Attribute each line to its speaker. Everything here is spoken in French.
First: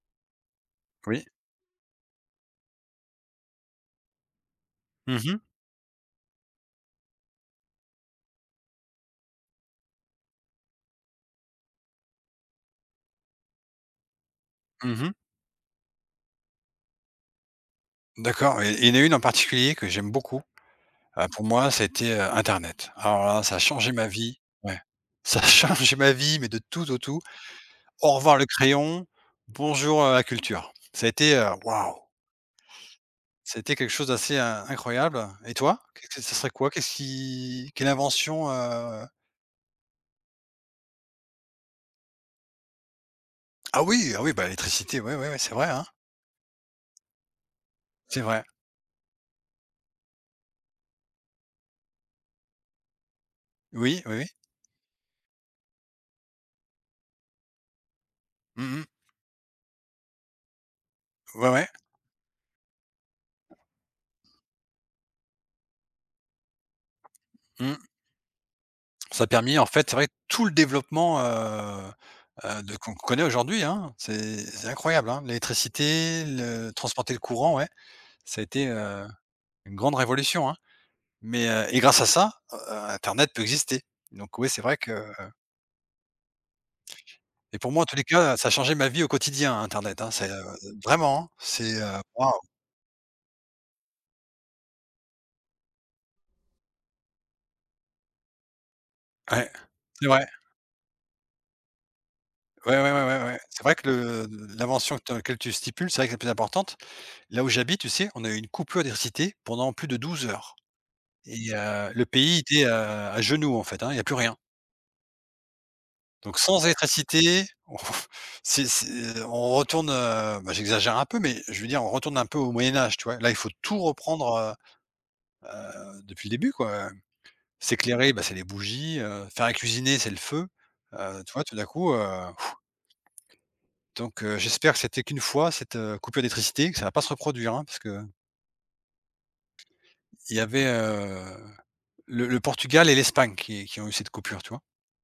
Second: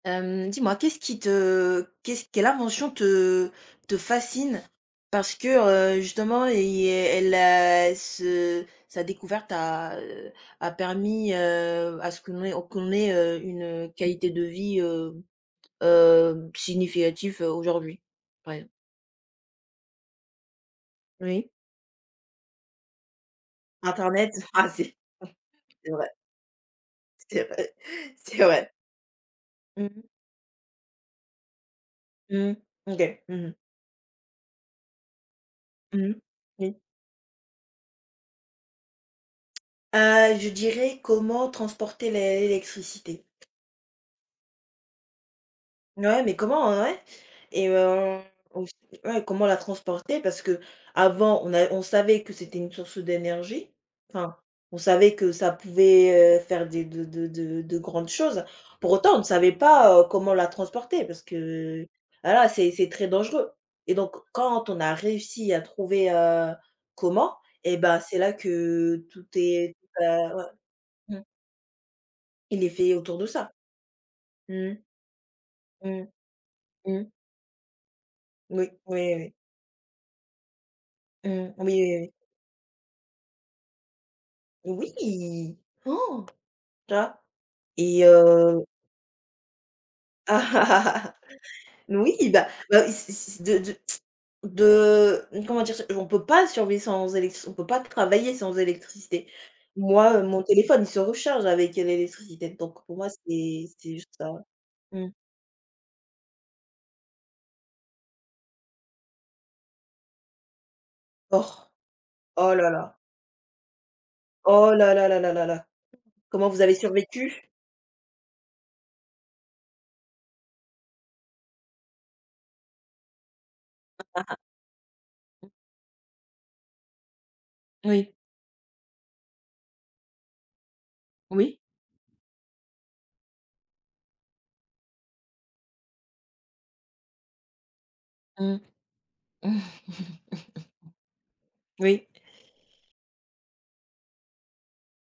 Speaker 1: Hem, dis-moi qu'est-ce qui
Speaker 2: Oui.
Speaker 1: te, qu'est-ce quelle invention te te fascine,
Speaker 2: Mmh
Speaker 1: parce
Speaker 2: mh.
Speaker 1: que, heu, justement, il est elle a ce sa découverte a, heu, a permis, heu, à ce qu'on ait qu'on ait, heu, une, heu, qualité de vie,
Speaker 2: Mmh mh.
Speaker 1: heu, heu, significative, heu, aujourd'hui?
Speaker 2: D'accord,
Speaker 1: Ouais.
Speaker 2: et et il y en a une en particulier que j'aime beaucoup: heu, pour
Speaker 1: Oui.
Speaker 2: moi ça a été, heu, internet. Alors là, ça a changé ma
Speaker 1: Internet?
Speaker 2: vie.
Speaker 1: Ah,
Speaker 2: Ouais.
Speaker 1: c'est
Speaker 2: Ça a
Speaker 1: c'est
Speaker 2: changé
Speaker 1: vrai.
Speaker 2: ma vie mais de tout au tout.
Speaker 1: C'est vrai,
Speaker 2: Au revoir
Speaker 1: c'est
Speaker 2: le
Speaker 1: vrai.
Speaker 2: crayon,
Speaker 1: Mmh mh.
Speaker 2: bonjour, heu, la culture. Ça a été, heu, waouh!
Speaker 1: Mmh. OK. Mmh mh.
Speaker 2: Ça a été quelque chose d'assez in incroyable. Et toi?
Speaker 1: Mmh mh,
Speaker 2: Qu'est-ce ce serait quoi?
Speaker 1: oui.
Speaker 2: Qu'est-ce qui, quelle invention, heu?
Speaker 1: Heu, je dirais comment transporter l'é électricité.
Speaker 2: Ah oui! Ah oui! Bah, l'électricité, ouais, ouais, ouais, c'est vrai, hein!
Speaker 1: Ouais, mais comment, heu, ouais. Et, heu,
Speaker 2: C'est vrai.
Speaker 1: aussi, ouais, comment la transporter parce qu'avant on a on savait que c'était une source d'énergie.
Speaker 2: Oui, oui.
Speaker 1: Enfin, on savait que ça pouvait, heu, faire des de de de de de grandes choses.
Speaker 2: Mmh mh.
Speaker 1: Pour autant, on ne savait pas, heu, comment la transporter, parce
Speaker 2: Ouais, ouais.
Speaker 1: que, voilà, c'est c'est très dangereux. Et donc, quand on a réussi à trouver, heu, comment, eh
Speaker 2: Mmh.
Speaker 1: ben, c'est là que
Speaker 2: Ça
Speaker 1: tout
Speaker 2: a permis, en
Speaker 1: est
Speaker 2: fait, c'est
Speaker 1: tout
Speaker 2: vrai,
Speaker 1: a Ouais.
Speaker 2: tout le développement,
Speaker 1: Mmh.
Speaker 2: heu, heu,
Speaker 1: Il est
Speaker 2: de
Speaker 1: fait
Speaker 2: qu'on
Speaker 1: autour
Speaker 2: connaît
Speaker 1: de ça.
Speaker 2: aujourd'hui, hein. C'est c'est
Speaker 1: Mmh
Speaker 2: incroyable, hein,
Speaker 1: mh. Mmh.
Speaker 2: l'électricité, le
Speaker 1: Mmh.
Speaker 2: transporter le courant, ouais. Ça a été,
Speaker 1: Oui,
Speaker 2: heu,
Speaker 1: oui, oui.
Speaker 2: une grande révolution, hein. Mais,
Speaker 1: Mmh,
Speaker 2: heu
Speaker 1: oui,
Speaker 2: et
Speaker 1: oui,
Speaker 2: grâce à
Speaker 1: oui.
Speaker 2: ça, heu, in internet peut exister. Donc oui, c'est vrai que, heu
Speaker 1: Oui! Tu vois?
Speaker 2: Et pour moi, en tous les
Speaker 1: Et,
Speaker 2: cas, heu, ça a
Speaker 1: heu
Speaker 2: changé ma vie au quotidien, internet, hein, c'est, heu vraiment, hein! C'est, heu,
Speaker 1: Oui,
Speaker 2: waouh!
Speaker 1: bah bah, si si si de de de comment dire ça? On peut pas survivre sans électric on peut pas travailler sans électricité.
Speaker 2: Ouais, c'est
Speaker 1: Moi, heu,
Speaker 2: vrai.
Speaker 1: mon téléphone, il se recharge avec, heu, l'électricité,
Speaker 2: Ouais,
Speaker 1: donc,
Speaker 2: ouais, ouais,
Speaker 1: pour moi,
Speaker 2: ouais, ouais. C'est
Speaker 1: c'est
Speaker 2: vrai que
Speaker 1: c'est juste
Speaker 2: le
Speaker 1: ça.
Speaker 2: l'invention
Speaker 1: Mmh.
Speaker 2: dans laquelle tu stipules, c'est vrai que c'est la plus importante. Là où j'habite, tu sais, on a eu une coupure d'électricité pendant plus de 12 heures et,
Speaker 1: Oh!
Speaker 2: heu, le pays
Speaker 1: Oh
Speaker 2: était,
Speaker 1: là
Speaker 2: heu,
Speaker 1: là!
Speaker 2: à genoux, en fait, hein, il y a plus rien.
Speaker 1: Oh là là là là là là.
Speaker 2: Donc,
Speaker 1: Comment vous
Speaker 2: sans
Speaker 1: avez
Speaker 2: électricité,
Speaker 1: survécu?
Speaker 2: c'est c'est, heu, on retourne, heu, bah, j'exagère un peu, mais je veux dire, on retourne un peu au Moyen-Âge, tu vois? Là, il faut tout
Speaker 1: [unintelligible]
Speaker 2: reprendre, heu, heu, depuis le début, quoi, heu.
Speaker 1: Oui.
Speaker 2: S'éclairer, bah, c'est les bougies, heu, faire à cuisiner, c'est le feu. Heu, tu vois,
Speaker 1: Oui.
Speaker 2: tout d'un coup, heu donc, heu, j'espère que c'était qu'une fois cette, heu, coupure d'électricité, que ça va pas se reproduire, hein, parce que
Speaker 1: Mmh.
Speaker 2: Il y avait, heu,
Speaker 1: Oui.
Speaker 2: le le Portugal et l'Espagne qui qui ont eu cette coupure, tu vois?